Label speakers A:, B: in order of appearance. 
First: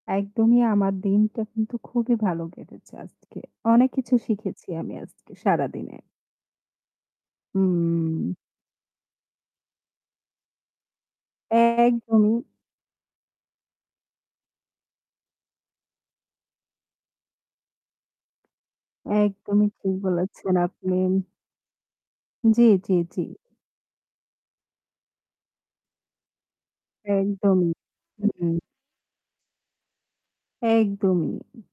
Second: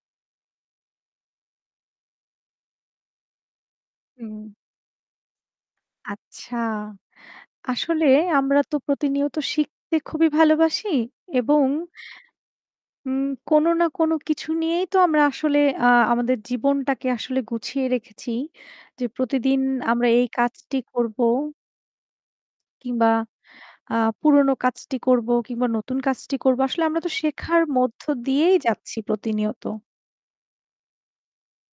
A: একদমই আমার দিনটা কিন্তু খুবই ভালো কেটেছে আজকে। অনেক কিছু
B: হুম।
A: শিখেছি আমি আজকে, সারাদিনে।
B: আচ্ছা, আসলে
A: হম
B: আমরা তো প্রতিনিয়ত শিখতে খুবই ভালোবাসি এবং
A: একদমই।
B: হুম, কোন না কোন কিছু নিয়েই তো আমরা আসলে আ আমাদের জীবনটাকে আসলে গুছিয়ে রেখেছি। যে প্রতিদিন
A: একদমই ঠিক
B: আমরা এই
A: বলেছেন
B: কাজটি
A: আপনি।
B: করব।
A: জ্বী, জ্বী,
B: কিংবা
A: জ্বী।
B: আ পুরোনো কাজটি করব কিংবা নতুন কাজটি করব। আসলে আমরা তো শেখার
A: একদমই,
B: মধ্য দিয়েই
A: হু।
B: যাচ্ছি প্রতিনিয়ত।
A: একদমই।